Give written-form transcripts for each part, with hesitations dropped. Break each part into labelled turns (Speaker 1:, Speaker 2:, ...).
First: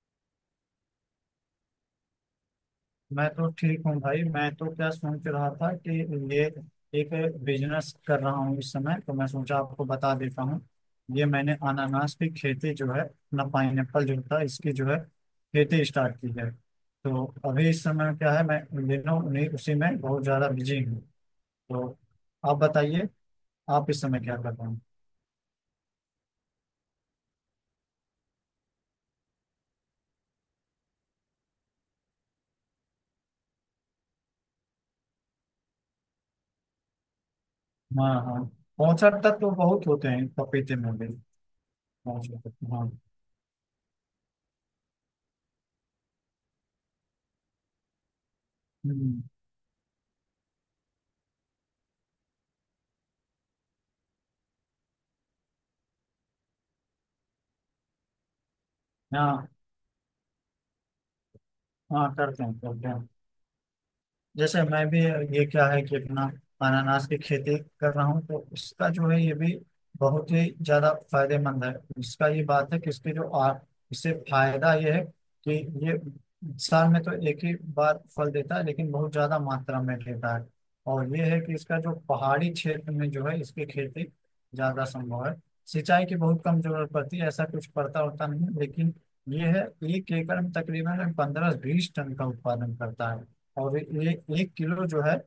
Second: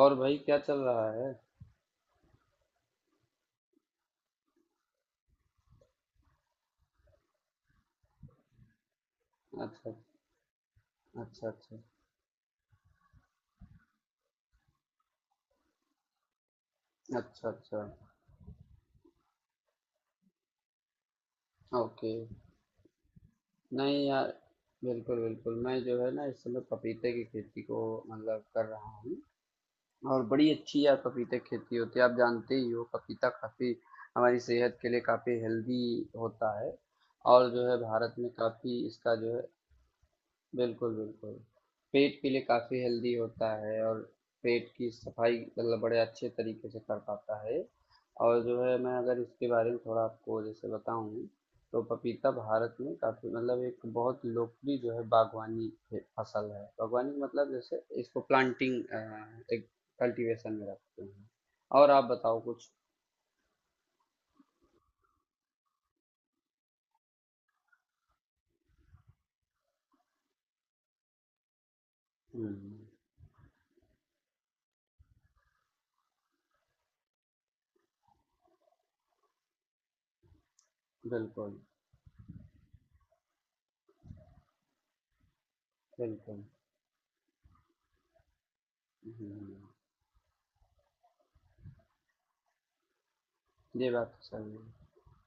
Speaker 1: और भाई क्या चल रहा है?
Speaker 2: मैं तो ठीक हूँ भाई। मैं तो क्या सोच रहा था कि ये एक बिजनेस कर रहा हूँ इस समय, तो मैं सोचा आपको
Speaker 1: अच्छा।
Speaker 2: बता देता हूँ। ये
Speaker 1: अच्छा।
Speaker 2: मैंने
Speaker 1: अच्छा।
Speaker 2: अनानास की खेती जो है ना, पाइनएप्पल जो था, इसकी जो है खेती स्टार्ट की है। तो
Speaker 1: अच्छा।
Speaker 2: अभी
Speaker 1: अच्छा।
Speaker 2: इस समय क्या है, मैं इन दिनों उन्हीं उसी में बहुत ज़्यादा बिजी हूँ। तो
Speaker 1: ओके।
Speaker 2: आप बताइए, आप
Speaker 1: नहीं,
Speaker 2: इस समय
Speaker 1: यार।
Speaker 2: क्या कर रहे हैं?
Speaker 1: बिल्कुल, बिल्कुल। मैं, जो है ना, इस समय पपीते की खेती को मतलब कर रहा हूँ। और बड़ी अच्छी यार पपीते की खेती होती है। आप जानते ही हो, पपीता काफ़ी हमारी सेहत के लिए काफ़ी हेल्दी होता है। और जो है,
Speaker 2: हाँ
Speaker 1: भारत में
Speaker 2: हाँ,
Speaker 1: काफ़ी
Speaker 2: 65
Speaker 1: इसका जो
Speaker 2: तक
Speaker 1: है।
Speaker 2: तो बहुत होते हैं पपीते में
Speaker 1: बिल्कुल,
Speaker 2: भी।
Speaker 1: बिल्कुल। पेट के लिए
Speaker 2: 65 तक,
Speaker 1: काफ़ी
Speaker 2: हाँ।
Speaker 1: हेल्दी होता है, और पेट की सफाई मतलब बड़े अच्छे तरीके से कर पाता है। और जो है, मैं अगर
Speaker 2: हम्म।
Speaker 1: इसके बारे में थोड़ा आपको जैसे बताऊँ, तो पपीता भारत में काफ़ी मतलब एक बहुत लोकप्रिय जो है बागवानी फे फसल है। बागवानी का मतलब जैसे इसको प्लांटिंग
Speaker 2: हाँ
Speaker 1: एक कल्टीवेशन में रखते हैं। और आप
Speaker 2: हाँ,
Speaker 1: बताओ
Speaker 2: करते हैं
Speaker 1: कुछ?
Speaker 2: करते हैं। जैसे मैं भी, ये क्या है कि अपना अनानास की खेती कर रहा हूँ तो उसका जो है ये भी बहुत ही ज्यादा फायदेमंद है। इसका ये
Speaker 1: हुँ।
Speaker 2: बात है कि इसके जो इससे फायदा ये है कि ये साल में तो एक ही बार फल देता है लेकिन बहुत ज्यादा मात्रा में देता है। और ये है कि
Speaker 1: बिल्कुल,
Speaker 2: इसका जो पहाड़ी क्षेत्र में जो है इसकी खेती ज्यादा संभव है। सिंचाई की बहुत
Speaker 1: बिल्कुल।
Speaker 2: कम जरूरत पड़ती है, ऐसा कुछ पड़ता होता नहीं है, लेकिन ये
Speaker 1: हुँ।
Speaker 2: है, 1 एकड़ में तकरीबन 15-20 टन का उत्पादन करता है। और
Speaker 1: ये बात तो सही
Speaker 2: 1 किलो
Speaker 1: है।
Speaker 2: जो है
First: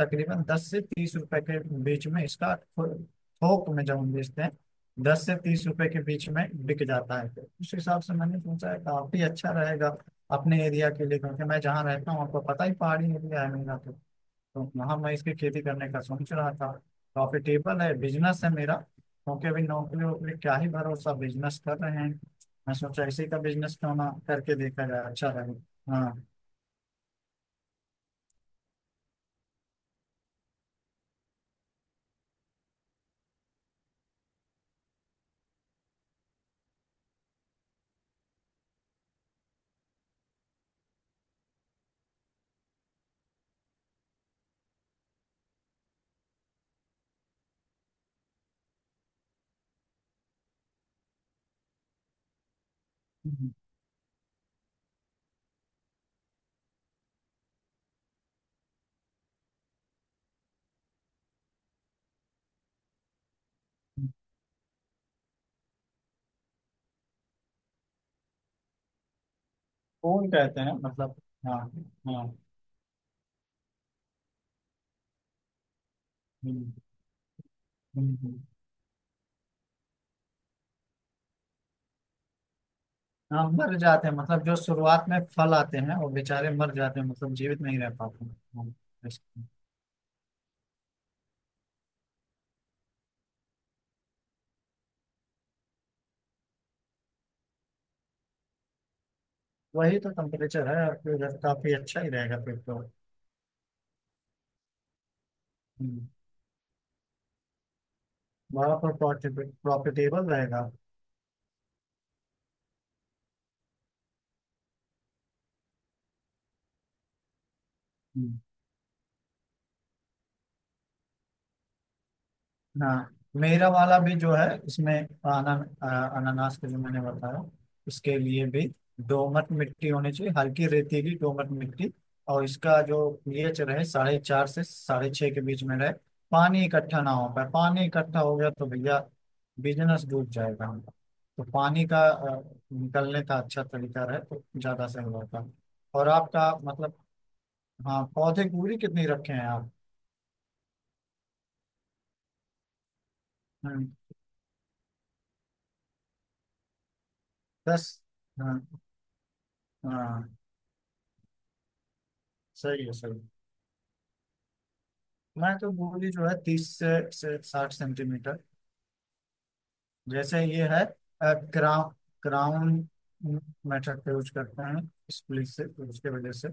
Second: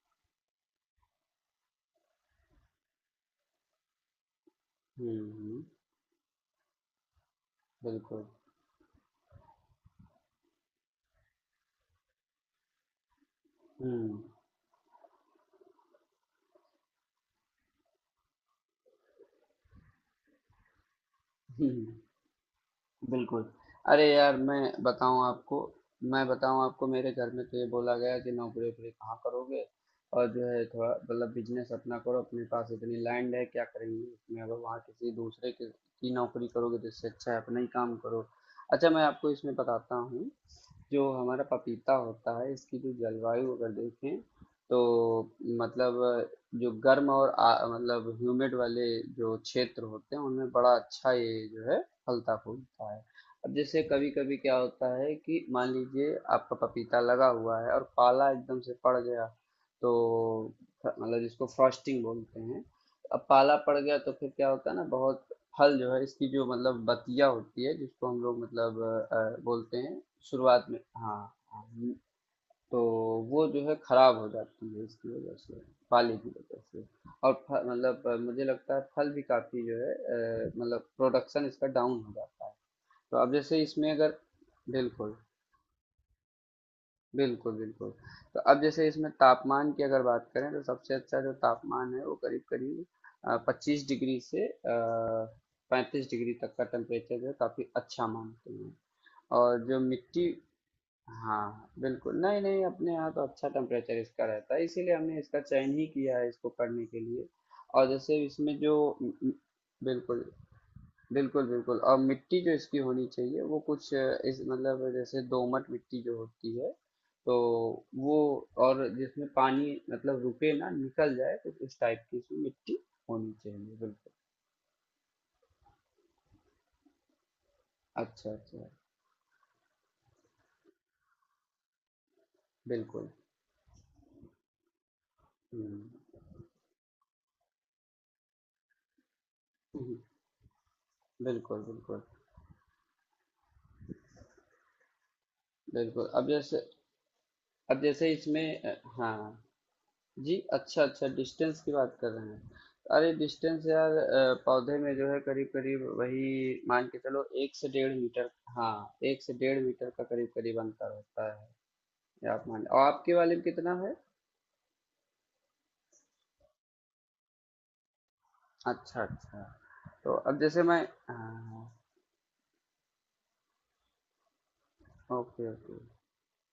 Speaker 2: तकरीबन 10 से 30 रुपए के बीच में इसका थोक में जब हम बेचते हैं,
Speaker 1: हुँ,
Speaker 2: दस से
Speaker 1: हुँ।
Speaker 2: तीस रुपए के बीच में बिक जाता है। तो उस हिसाब से
Speaker 1: बिल्कुल।
Speaker 2: मैंने सोचा है काफी अच्छा रहेगा अपने एरिया के लिए, क्योंकि मैं जहाँ रहता हूँ आपको पता ही, पहाड़ी एरिया है मेरा तो।
Speaker 1: हुँ, हुँ।
Speaker 2: तो वहाँ मैं इसकी खेती करने का सोच रहा था। प्रॉफिटेबल है, बिजनेस है मेरा, क्योंकि अभी नौकरी वोकरी क्या ही भरोसा, बिजनेस कर रहे हैं। मैं सोचा इसी का
Speaker 1: बिल्कुल।
Speaker 2: बिजनेस क्यों
Speaker 1: अरे
Speaker 2: ना
Speaker 1: यार,
Speaker 2: करके
Speaker 1: मैं
Speaker 2: देखा जाए,
Speaker 1: बताऊँ
Speaker 2: अच्छा
Speaker 1: आपको,
Speaker 2: रहेगा। हाँ।
Speaker 1: मैं बताऊँ आपको, मेरे घर में तो ये बोला गया कि नौकरी-वोकरी कहाँ करोगे। और जो है थोड़ा मतलब बिजनेस अपना करो, अपने पास इतनी लैंड है क्या करेंगे उसमें, अगर वहाँ किसी दूसरे के की नौकरी करोगे तो इससे अच्छा है अपना ही काम करो। अच्छा, मैं आपको इसमें बताता हूँ। जो हमारा पपीता होता है, इसकी जो जलवायु अगर देखें, तो मतलब जो गर्म और मतलब ह्यूमिड वाले जो क्षेत्र होते हैं उनमें बड़ा अच्छा ये जो है फलता फूलता है। अब जैसे कभी कभी क्या होता है कि मान लीजिए आपका पपीता लगा हुआ है और पाला एकदम से पड़ गया, तो मतलब जिसको फ्रॉस्टिंग बोलते हैं। अब पाला पड़ गया तो फिर क्या होता है ना, बहुत फल जो है, इसकी जो मतलब बतिया होती है जिसको हम लोग मतलब बोलते हैं।
Speaker 2: फूल कहते
Speaker 1: शुरुआत
Speaker 2: हैं
Speaker 1: में,
Speaker 2: मतलब।
Speaker 1: हाँ।
Speaker 2: हाँ।
Speaker 1: हाँ।
Speaker 2: हाँ।
Speaker 1: तो वो जो है खराब हो जाती है, इसकी वजह से, पाले की वजह
Speaker 2: हम्म।
Speaker 1: से। और मतलब
Speaker 2: हम्म। हम्म।
Speaker 1: मुझे लगता है फल भी काफी जो है, मतलब प्रोडक्शन इसका डाउन हो जाता है। तो अब
Speaker 2: हाँ,
Speaker 1: जैसे
Speaker 2: मर
Speaker 1: इसमें
Speaker 2: जाते हैं,
Speaker 1: अगर,
Speaker 2: मतलब जो शुरुआत
Speaker 1: बिल्कुल,
Speaker 2: में फल आते हैं वो बेचारे मर जाते हैं, मतलब
Speaker 1: बिल्कुल,
Speaker 2: जीवित नहीं रह
Speaker 1: बिल्कुल।
Speaker 2: पाते हैं,
Speaker 1: तो अब
Speaker 2: हाँ।
Speaker 1: जैसे इसमें
Speaker 2: ऐसे।
Speaker 1: तापमान की अगर बात करें, तो सबसे अच्छा जो तापमान है वो करीब करीब 25 डिग्री से 35 डिग्री तक का टेम्परेचर जो है काफी अच्छा मानते हैं। और जो
Speaker 2: वही तो
Speaker 1: मिट्टी,
Speaker 2: टेम्परेचर है, और फिर
Speaker 1: हाँ,
Speaker 2: काफी अच्छा ही
Speaker 1: बिल्कुल। नहीं,
Speaker 2: रहेगा फिर
Speaker 1: नहीं,
Speaker 2: तो।
Speaker 1: अपने यहाँ तो अच्छा टेम्परेचर इसका रहता है, इसीलिए हमने इसका चयन ही
Speaker 2: हम्म।
Speaker 1: किया है इसको करने के लिए। और जैसे इसमें
Speaker 2: बड़ा
Speaker 1: जो बिल्कुल,
Speaker 2: प्रॉफिटेबल रहेगा।
Speaker 1: बिल्कुल, बिल्कुल। और मिट्टी जो इसकी होनी चाहिए वो कुछ इस मतलब जैसे दोमट मिट्टी जो होती है, तो वो,
Speaker 2: हम्म।
Speaker 1: और जिसमें पानी मतलब रुके ना, निकल जाए, तो उस टाइप की इसमें मिट्टी
Speaker 2: हाँ।
Speaker 1: होनी चाहिए,
Speaker 2: मेरा वाला
Speaker 1: बिल्कुल।
Speaker 2: भी जो है इसमें आना, अनानास का जो मैंने बताया उसके
Speaker 1: अच्छा,
Speaker 2: लिए
Speaker 1: अच्छा,
Speaker 2: भी दोमट मिट्टी होनी चाहिए, हल्की रेतीली दोमट मिट्टी। और इसका
Speaker 1: बिल्कुल।
Speaker 2: जो पीएच रहे, 4.5 से 6.5 के बीच में रहे।
Speaker 1: हुँ,
Speaker 2: पानी इकट्ठा ना हो पाए, पानी इकट्ठा हो गया तो भैया
Speaker 1: हुँ,
Speaker 2: बिजनेस डूब जाएगा हमारा। तो
Speaker 1: बिल्कुल,
Speaker 2: पानी का
Speaker 1: बिल्कुल,
Speaker 2: निकलने का अच्छा तरीका रहे तो ज़्यादा सही होगा। और
Speaker 1: बिल्कुल। अब
Speaker 2: आपका
Speaker 1: जैसे
Speaker 2: मतलब,
Speaker 1: अब
Speaker 2: हाँ,
Speaker 1: जैसे
Speaker 2: पौधे की
Speaker 1: इसमें
Speaker 2: दूरी कितनी रखे
Speaker 1: हाँ।
Speaker 2: हैं आप?
Speaker 1: जी, अच्छा, अच्छा, डिस्टेंस की बात कर रहे हैं। अरे डिस्टेंस
Speaker 2: हम्म,
Speaker 1: यार, पौधे में जो है करीब करीब वही मान के चलो, एक से
Speaker 2: दस,
Speaker 1: डेढ़ मीटर हाँ,
Speaker 2: हाँ,
Speaker 1: 1 से 1.5 मीटर का करीब
Speaker 2: हाँ।
Speaker 1: करीब अंतर होता है। ये आप मान। और
Speaker 2: सही है सही
Speaker 1: आपके
Speaker 2: है।
Speaker 1: वाले में कितना है?
Speaker 2: मैं तो बोली जो है 30 से 60 सेंटीमीटर।
Speaker 1: अच्छा, अच्छा। तो अब
Speaker 2: जैसे
Speaker 1: जैसे
Speaker 2: ये
Speaker 1: मैं,
Speaker 2: है
Speaker 1: हाँ,
Speaker 2: क्राउन, क्राउन मेथड का यूज करते हैं, स्प्लिट
Speaker 1: ओके,
Speaker 2: से
Speaker 1: ओके,
Speaker 2: उसके वजह से।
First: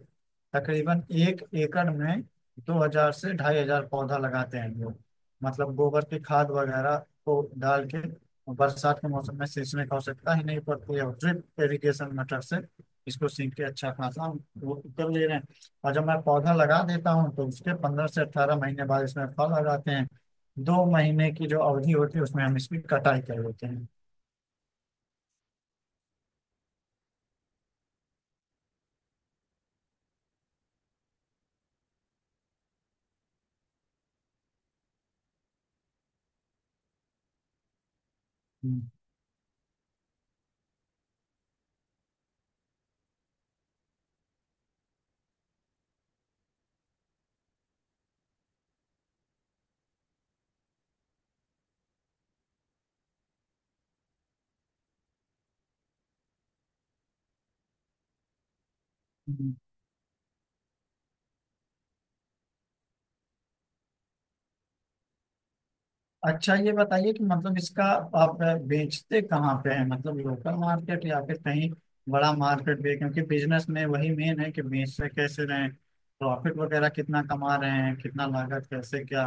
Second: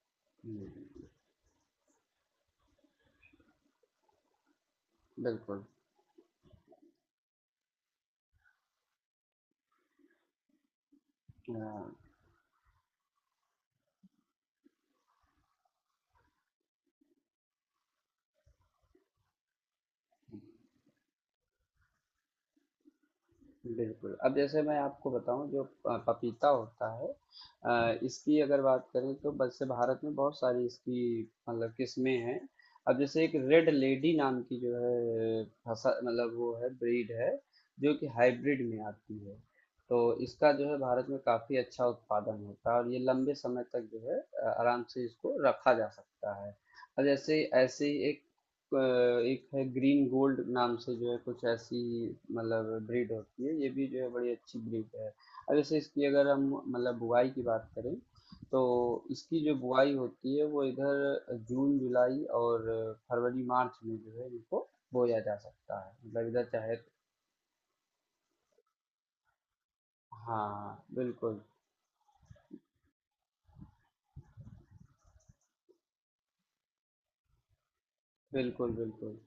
Speaker 2: तकरीबन
Speaker 1: हम्म,
Speaker 2: 1 एकड़ में 2,000 से 2,500 पौधा लगाते हैं लोग।
Speaker 1: बिल्कुल,
Speaker 2: मतलब गोबर की खाद वगैरह को डाल के बरसात के मौसम में सींचने की आवश्यकता ही नहीं पड़ती है, ड्रिप
Speaker 1: हाँ,
Speaker 2: इरिगेशन मेथड से इसको सींच के अच्छा खासा हम वो कर ले रहे हैं। और जब मैं पौधा लगा देता हूँ तो उसके 15 से 18 महीने बाद इसमें फल आ जाते हैं। 2 महीने की जो अवधि होती है उसमें हम इसकी कटाई कर लेते हैं।
Speaker 1: बिल्कुल, अब जैसे मैं आपको बताऊँ जो पपीता होता है, इसकी अगर बात करें, तो वैसे भारत में बहुत सारी इसकी मतलब किस्में हैं। अब जैसे एक रेड लेडी नाम की जो है फसल, मतलब वो है, ब्रीड है, जो कि हाइब्रिड में
Speaker 2: हम्म।
Speaker 1: आती है। तो इसका जो है भारत में काफ़ी अच्छा उत्पादन होता है, और ये लंबे समय तक जो है आराम से इसको रखा जा सकता है। और जैसे ऐसे ही एक है, ग्रीन गोल्ड नाम से जो है कुछ ऐसी मतलब ब्रीड होती है, ये भी जो है बड़ी अच्छी ब्रीड है। अब जैसे इसकी अगर हम मतलब बुआई की बात करें, तो इसकी
Speaker 2: हम्म।
Speaker 1: जो बुआई होती है वो इधर जून जुलाई और फरवरी मार्च में जो है इनको बोया जा सकता है, मतलब इधर
Speaker 2: अच्छा, ये
Speaker 1: चाहे तो।
Speaker 2: बताइए कि मतलब इसका, आप बेचते कहाँ पे हैं? मतलब लोकल
Speaker 1: हाँ,
Speaker 2: मार्केट या फिर
Speaker 1: बिल्कुल,
Speaker 2: कहीं बड़ा मार्केट भी है? क्योंकि बिजनेस में वही मेन है कि बेचते कैसे रहे, प्रॉफिट वगैरह कितना कमा रहे हैं, कितना लागत,
Speaker 1: बिल्कुल,
Speaker 2: कैसे
Speaker 1: बिल्कुल।
Speaker 2: क्या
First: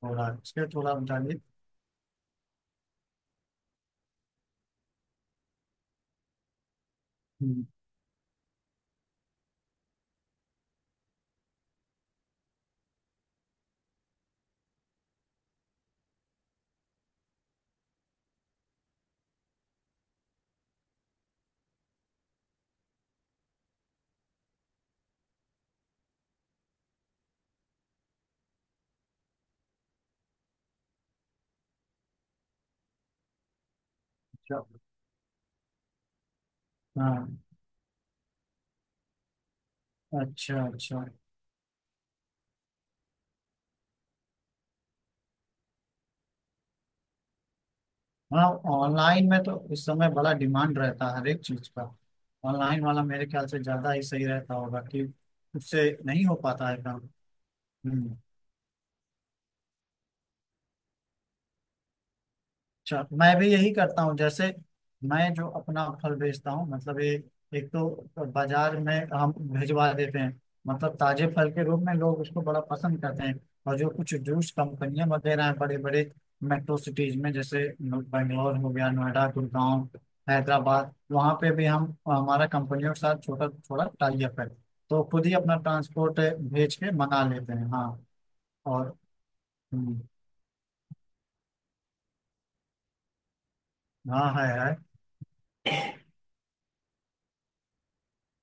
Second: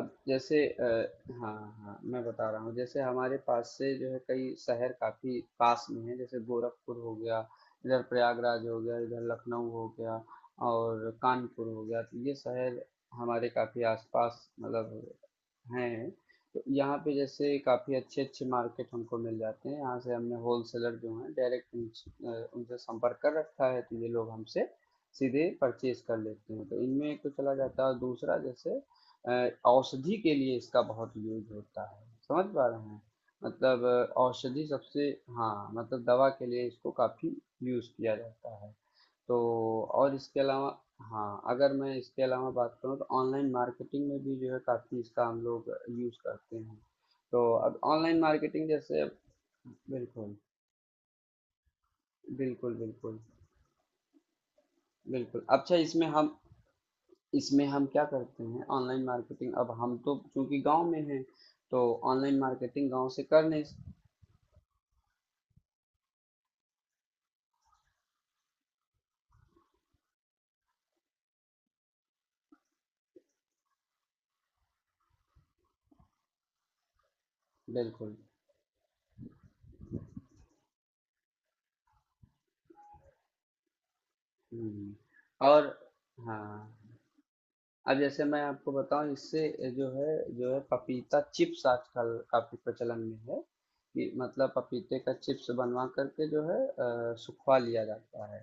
Speaker 1: अब
Speaker 2: हो रहा है,
Speaker 1: जैसे
Speaker 2: उसके थोड़ा बताइए।
Speaker 1: हाँ, हाँ, मैं बता रहा हूँ। जैसे हमारे पास से जो है कई शहर काफी पास में है, जैसे गोरखपुर हो गया,
Speaker 2: हम्म।
Speaker 1: इधर प्रयागराज हो गया, इधर लखनऊ हो गया, और कानपुर हो गया। तो ये शहर हमारे काफी आसपास मतलब हैं। तो यहाँ पे जैसे काफ़ी अच्छे-अच्छे मार्केट हमको मिल जाते हैं। यहाँ से हमने होलसेलर जो हैं डायरेक्ट उनसे संपर्क कर रखा है, तो ये लोग हमसे सीधे परचेज़ कर लेते हैं। तो इनमें एक तो चला जाता है, और दूसरा जैसे औषधि के लिए इसका बहुत यूज़ होता है। समझ पा रहे हैं? मतलब
Speaker 2: अच्छा।
Speaker 1: औषधि सबसे, हाँ, मतलब दवा के लिए इसको
Speaker 2: हाँ।
Speaker 1: काफ़ी यूज़ किया जाता है। तो और इसके
Speaker 2: अच्छा
Speaker 1: अलावा,
Speaker 2: अच्छा।
Speaker 1: हाँ, अगर मैं इसके अलावा बात करूँ, तो ऑनलाइन मार्केटिंग में भी जो है काफ़ी इसका हम लोग यूज़ करते हैं। तो अब ऑनलाइन
Speaker 2: हाँ।
Speaker 1: मार्केटिंग जैसे,
Speaker 2: ऑनलाइन में तो इस समय बड़ा
Speaker 1: बिल्कुल,
Speaker 2: डिमांड रहता है हर एक चीज का।
Speaker 1: बिल्कुल,
Speaker 2: ऑनलाइन वाला
Speaker 1: बिल्कुल,
Speaker 2: मेरे ख्याल से ज्यादा ही सही रहता होगा कि
Speaker 1: बिल्कुल। अच्छा,
Speaker 2: उससे
Speaker 1: इसमें
Speaker 2: नहीं
Speaker 1: हम,
Speaker 2: हो पाता है काम।
Speaker 1: इसमें हम क्या
Speaker 2: हम्म।
Speaker 1: करते हैं ऑनलाइन मार्केटिंग, अब हम तो चूंकि गांव में हैं, तो ऑनलाइन मार्केटिंग
Speaker 2: अच्छा,
Speaker 1: गांव
Speaker 2: तो
Speaker 1: से
Speaker 2: मैं
Speaker 1: कर
Speaker 2: भी
Speaker 1: नहीं,
Speaker 2: यही करता हूँ। जैसे मैं जो अपना फल बेचता हूँ, मतलब ये, एक तो बाजार में हम भिजवा देते हैं, मतलब ताजे फल के रूप में लोग उसको बड़ा पसंद करते हैं। और जो कुछ जूस कंपनियां वगैरह हैं बड़े बड़े मेट्रो सिटीज में, जैसे
Speaker 1: बिल्कुल,
Speaker 2: बेंगलोर हो गया, नोएडा, गुड़गांव, हैदराबाद, वहाँ पे भी हम, हमारा कंपनियों के साथ छोटा थोड़ा टाई अप है।
Speaker 1: हम्म,
Speaker 2: तो खुद ही अपना
Speaker 1: और,
Speaker 2: ट्रांसपोर्ट
Speaker 1: हाँ।
Speaker 2: भेज के मंगा लेते हैं, हाँ।
Speaker 1: अब जैसे मैं आपको
Speaker 2: और
Speaker 1: बताऊं इससे जो
Speaker 2: हम्म,
Speaker 1: है, जो है पपीता चिप्स आजकल काफी प्रचलन में है। कि
Speaker 2: हाँ है
Speaker 1: मतलब
Speaker 2: है
Speaker 1: पपीते का चिप्स बनवा करके जो है सुखवा लिया जाता है,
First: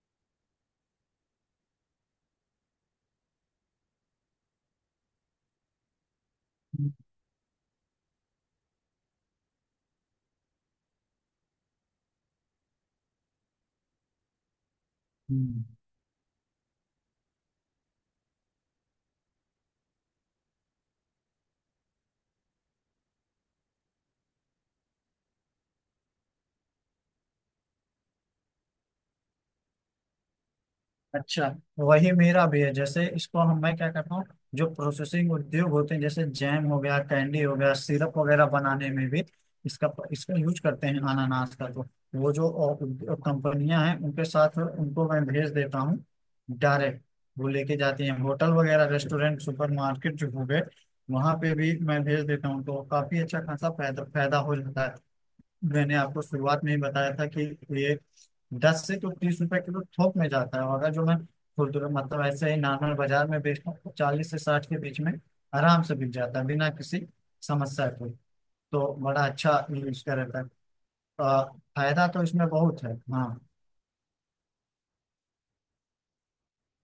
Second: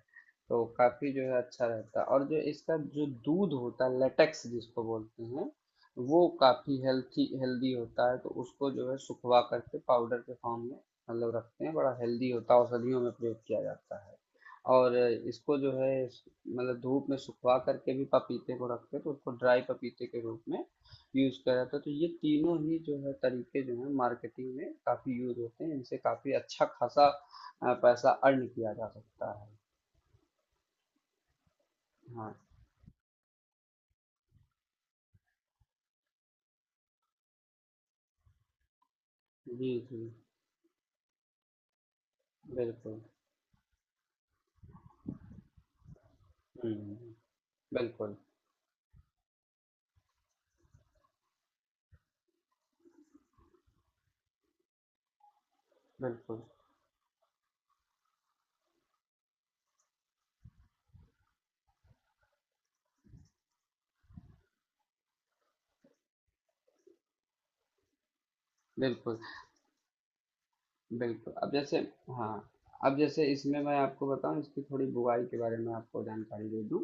Speaker 1: तो काफी जो है अच्छा रहता है। और जो इसका जो दूध होता है, लेटेक्स जिसको बोलते हैं, वो काफी
Speaker 2: हम्म।
Speaker 1: हेल्थी हेल्दी होता है, तो उसको जो है सुखवा करके पाउडर के फॉर्म में मतलब रखते हैं, बड़ा हेल्दी होता है, औषधियों में प्रयोग किया जाता है। और इसको
Speaker 2: हम्म।
Speaker 1: जो है मतलब धूप में सुखवा करके भी पपीते को रखते हैं, तो उसको ड्राई पपीते के रूप में यूज़ किया जाता है। तो ये तीनों ही जो है तरीके जो है मार्केटिंग में काफ़ी यूज़ होते हैं, इनसे काफ़ी अच्छा खासा पैसा अर्न किया जा सकता है।
Speaker 2: अच्छा, वही
Speaker 1: हाँ,
Speaker 2: मेरा भी है, जैसे इसको हम, मैं क्या करता हूँ, जो प्रोसेसिंग उद्योग होते हैं जैसे जैम हो गया, कैंडी हो गया, सिरप वगैरह बनाने में भी
Speaker 1: जी,
Speaker 2: इसका
Speaker 1: जी,
Speaker 2: इसका यूज करते हैं अनानास का तो। वो जो
Speaker 1: बिल्कुल,
Speaker 2: कंपनियां हैं उनके साथ, उनको मैं भेज देता हूँ
Speaker 1: हम्म,
Speaker 2: डायरेक्ट। वो लेके जाती
Speaker 1: बिल्कुल,
Speaker 2: हैं होटल वगैरह, रेस्टोरेंट, सुपरमार्केट जो हो गए, वहां पे भी मैं भेज देता हूँ, तो काफी अच्छा खासा फायदा फायदा हो जाता है। मैंने आपको
Speaker 1: बिल्कुल,
Speaker 2: शुरुआत में ही बताया था कि ये 10 से तो 30 रुपए किलो थोक में जाता है, और अगर जो मैं खुदरा मतलब ऐसे ही नॉर्मल बाजार में बेचता हूँ तो 40 से 60 के बीच में आराम से बिक जाता है, बिना किसी समस्या के। तो
Speaker 1: बिल्कुल,
Speaker 2: बड़ा अच्छा ये इसका रहता है।
Speaker 1: बिल्कुल,
Speaker 2: अ,
Speaker 1: अब जैसे,
Speaker 2: फायदा तो इसमें
Speaker 1: हाँ,
Speaker 2: बहुत है,
Speaker 1: अब जैसे
Speaker 2: हाँ।
Speaker 1: इसमें मैं आपको बताऊँ इसकी थोड़ी बुवाई के बारे में आपको जानकारी दे दूँ,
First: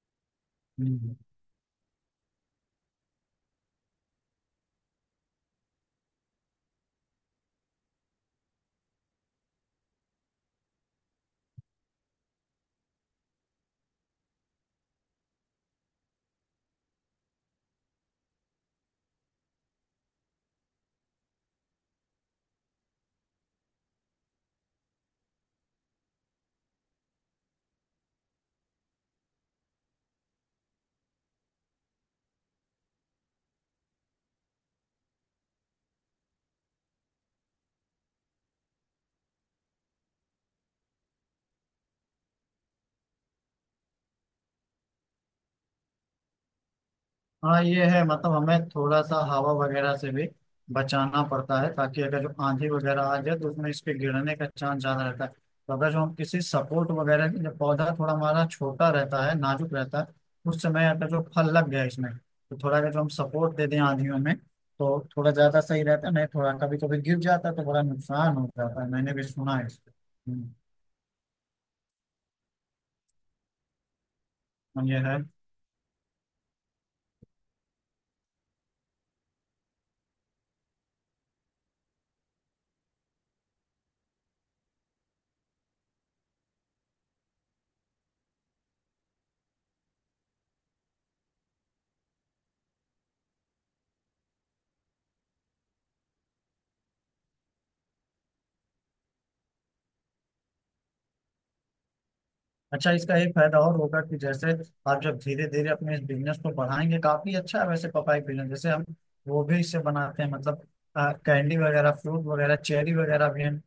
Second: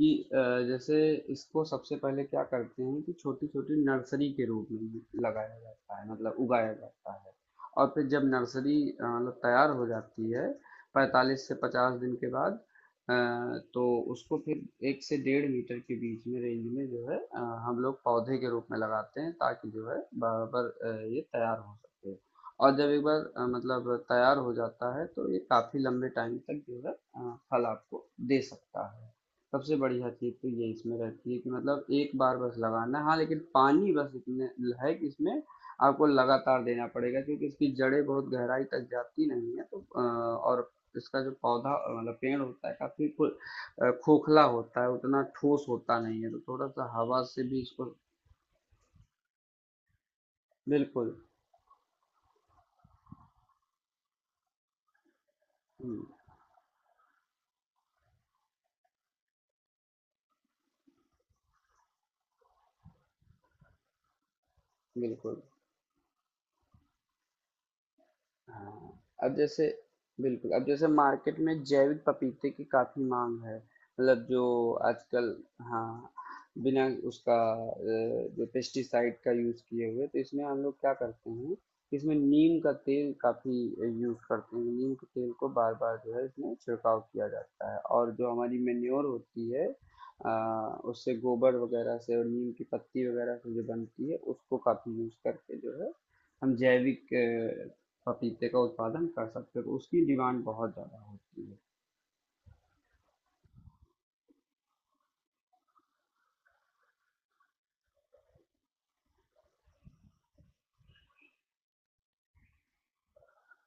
Speaker 1: कि जैसे
Speaker 2: हम्म।
Speaker 1: इसको सबसे पहले क्या करते हैं, कि छोटी-छोटी नर्सरी के रूप में लगाया जाता है, मतलब उगाया जाता है। और फिर जब नर्सरी मतलब तैयार हो जाती है, 45 से 50 दिन के बाद, अ, तो उसको फिर 1 से डेढ़ मीटर के बीच में रेंज में जो है, हम लोग पौधे के रूप में लगाते हैं, ताकि जो है बराबर ये तैयार हो सके। और जब एक बार मतलब तैयार हो जाता है, तो ये काफी लंबे टाइम तक जो है फल आपको दे सकता है। सबसे बढ़िया चीज तो ये इसमें रहती है कि मतलब एक बार बस लगाना है, हाँ, लेकिन पानी बस इतने है कि इसमें आपको लगातार देना पड़ेगा, क्योंकि इसकी जड़ें बहुत गहराई तक जाती नहीं है, तो और इसका जो पौधा मतलब पेड़ होता है काफी खोखला होता है, उतना ठोस होता नहीं है, तो थोड़ा सा हवा से भी
Speaker 2: हाँ ये
Speaker 1: इसको,
Speaker 2: है, मतलब हमें थोड़ा सा हवा वगैरह से भी
Speaker 1: बिल्कुल,
Speaker 2: बचाना पड़ता है, ताकि अगर जो आंधी वगैरह आ जाए तो उसमें इसके गिरने का चांस ज्यादा रहता है। तो अगर जो
Speaker 1: हम्म,
Speaker 2: हम किसी सपोर्ट वगैरह की, जब पौधा थोड़ा हमारा छोटा रहता है, नाजुक रहता है, उस समय अगर जो फल लग गया इसमें, तो थोड़ा अगर जो हम सपोर्ट दे दें आंधियों में, तो थोड़ा
Speaker 1: बिल्कुल,
Speaker 2: ज्यादा सही रहता है। नहीं थोड़ा कभी कभी गिर जाता है तो बड़ा नुकसान हो जाता है,
Speaker 1: हाँ,
Speaker 2: मैंने भी
Speaker 1: अब
Speaker 2: सुना है
Speaker 1: जैसे,
Speaker 2: इसको।
Speaker 1: बिल्कुल।
Speaker 2: हम्म।
Speaker 1: अब जैसे मार्केट में जैविक पपीते की काफी मांग है, मतलब जो
Speaker 2: और ये है।
Speaker 1: आजकल, हाँ, बिना उसका जो पेस्टिसाइड का यूज किए हुए। तो इसमें हम लोग क्या करते हैं, इसमें नीम का तेल काफी यूज करते हैं, नीम के तेल को बार बार जो है इसमें छिड़काव किया जाता है। और जो हमारी मेन्योर होती है अ, उससे, गोबर वगैरह से और नीम की पत्ती वगैरह से जो बनती है, उसको काफी यूज करके जो है हम जैविक पपीते का उत्पादन कर सकते हो, तो उसकी डिमांड बहुत ज़्यादा होती है।
Speaker 2: अच्छा, इसका एक फायदा और होगा कि जैसे आप जब धीरे धीरे अपने इस बिजनेस को बढ़ाएंगे, काफी अच्छा है वैसे। पपाई बिजनेस जैसे हम, वो भी इससे बनाते हैं, मतलब कैंडी वगैरह, फ्रूट वगैरह, चेरी वगैरह भी हम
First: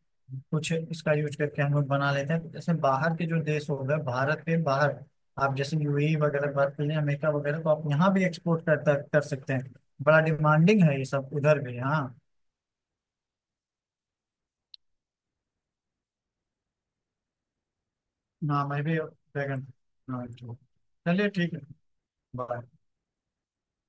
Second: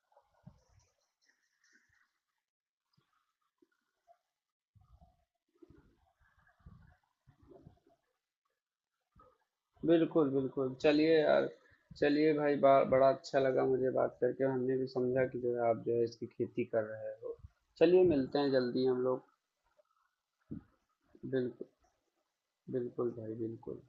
Speaker 2: कुछ इसका यूज करके हम लोग बना लेते हैं। तो जैसे बाहर के जो देश हो गए, भारत के बाहर, आप जैसे यूएई वगैरह की बात कर लें, अमेरिका वगैरह, तो आप यहाँ भी एक्सपोर्ट कर सकते हैं। बड़ा
Speaker 1: बिल्कुल, बिल्कुल,
Speaker 2: डिमांडिंग है ये
Speaker 1: चलिए
Speaker 2: सब
Speaker 1: यार,
Speaker 2: उधर भी, हाँ।
Speaker 1: चलिए भाई, बड़ा अच्छा लगा मुझे बात करके, हमने भी समझा कि जो है आप जो है इसकी खेती कर रहे हो। चलिए मिलते हैं
Speaker 2: हाँ मैं
Speaker 1: जल्दी
Speaker 2: भी
Speaker 1: हम लोग।
Speaker 2: ड्रैगन। हाँ। चलिए ठीक है।
Speaker 1: बिल्कुल,
Speaker 2: बाय।
Speaker 1: बिल्कुल भाई, बिल्कुल।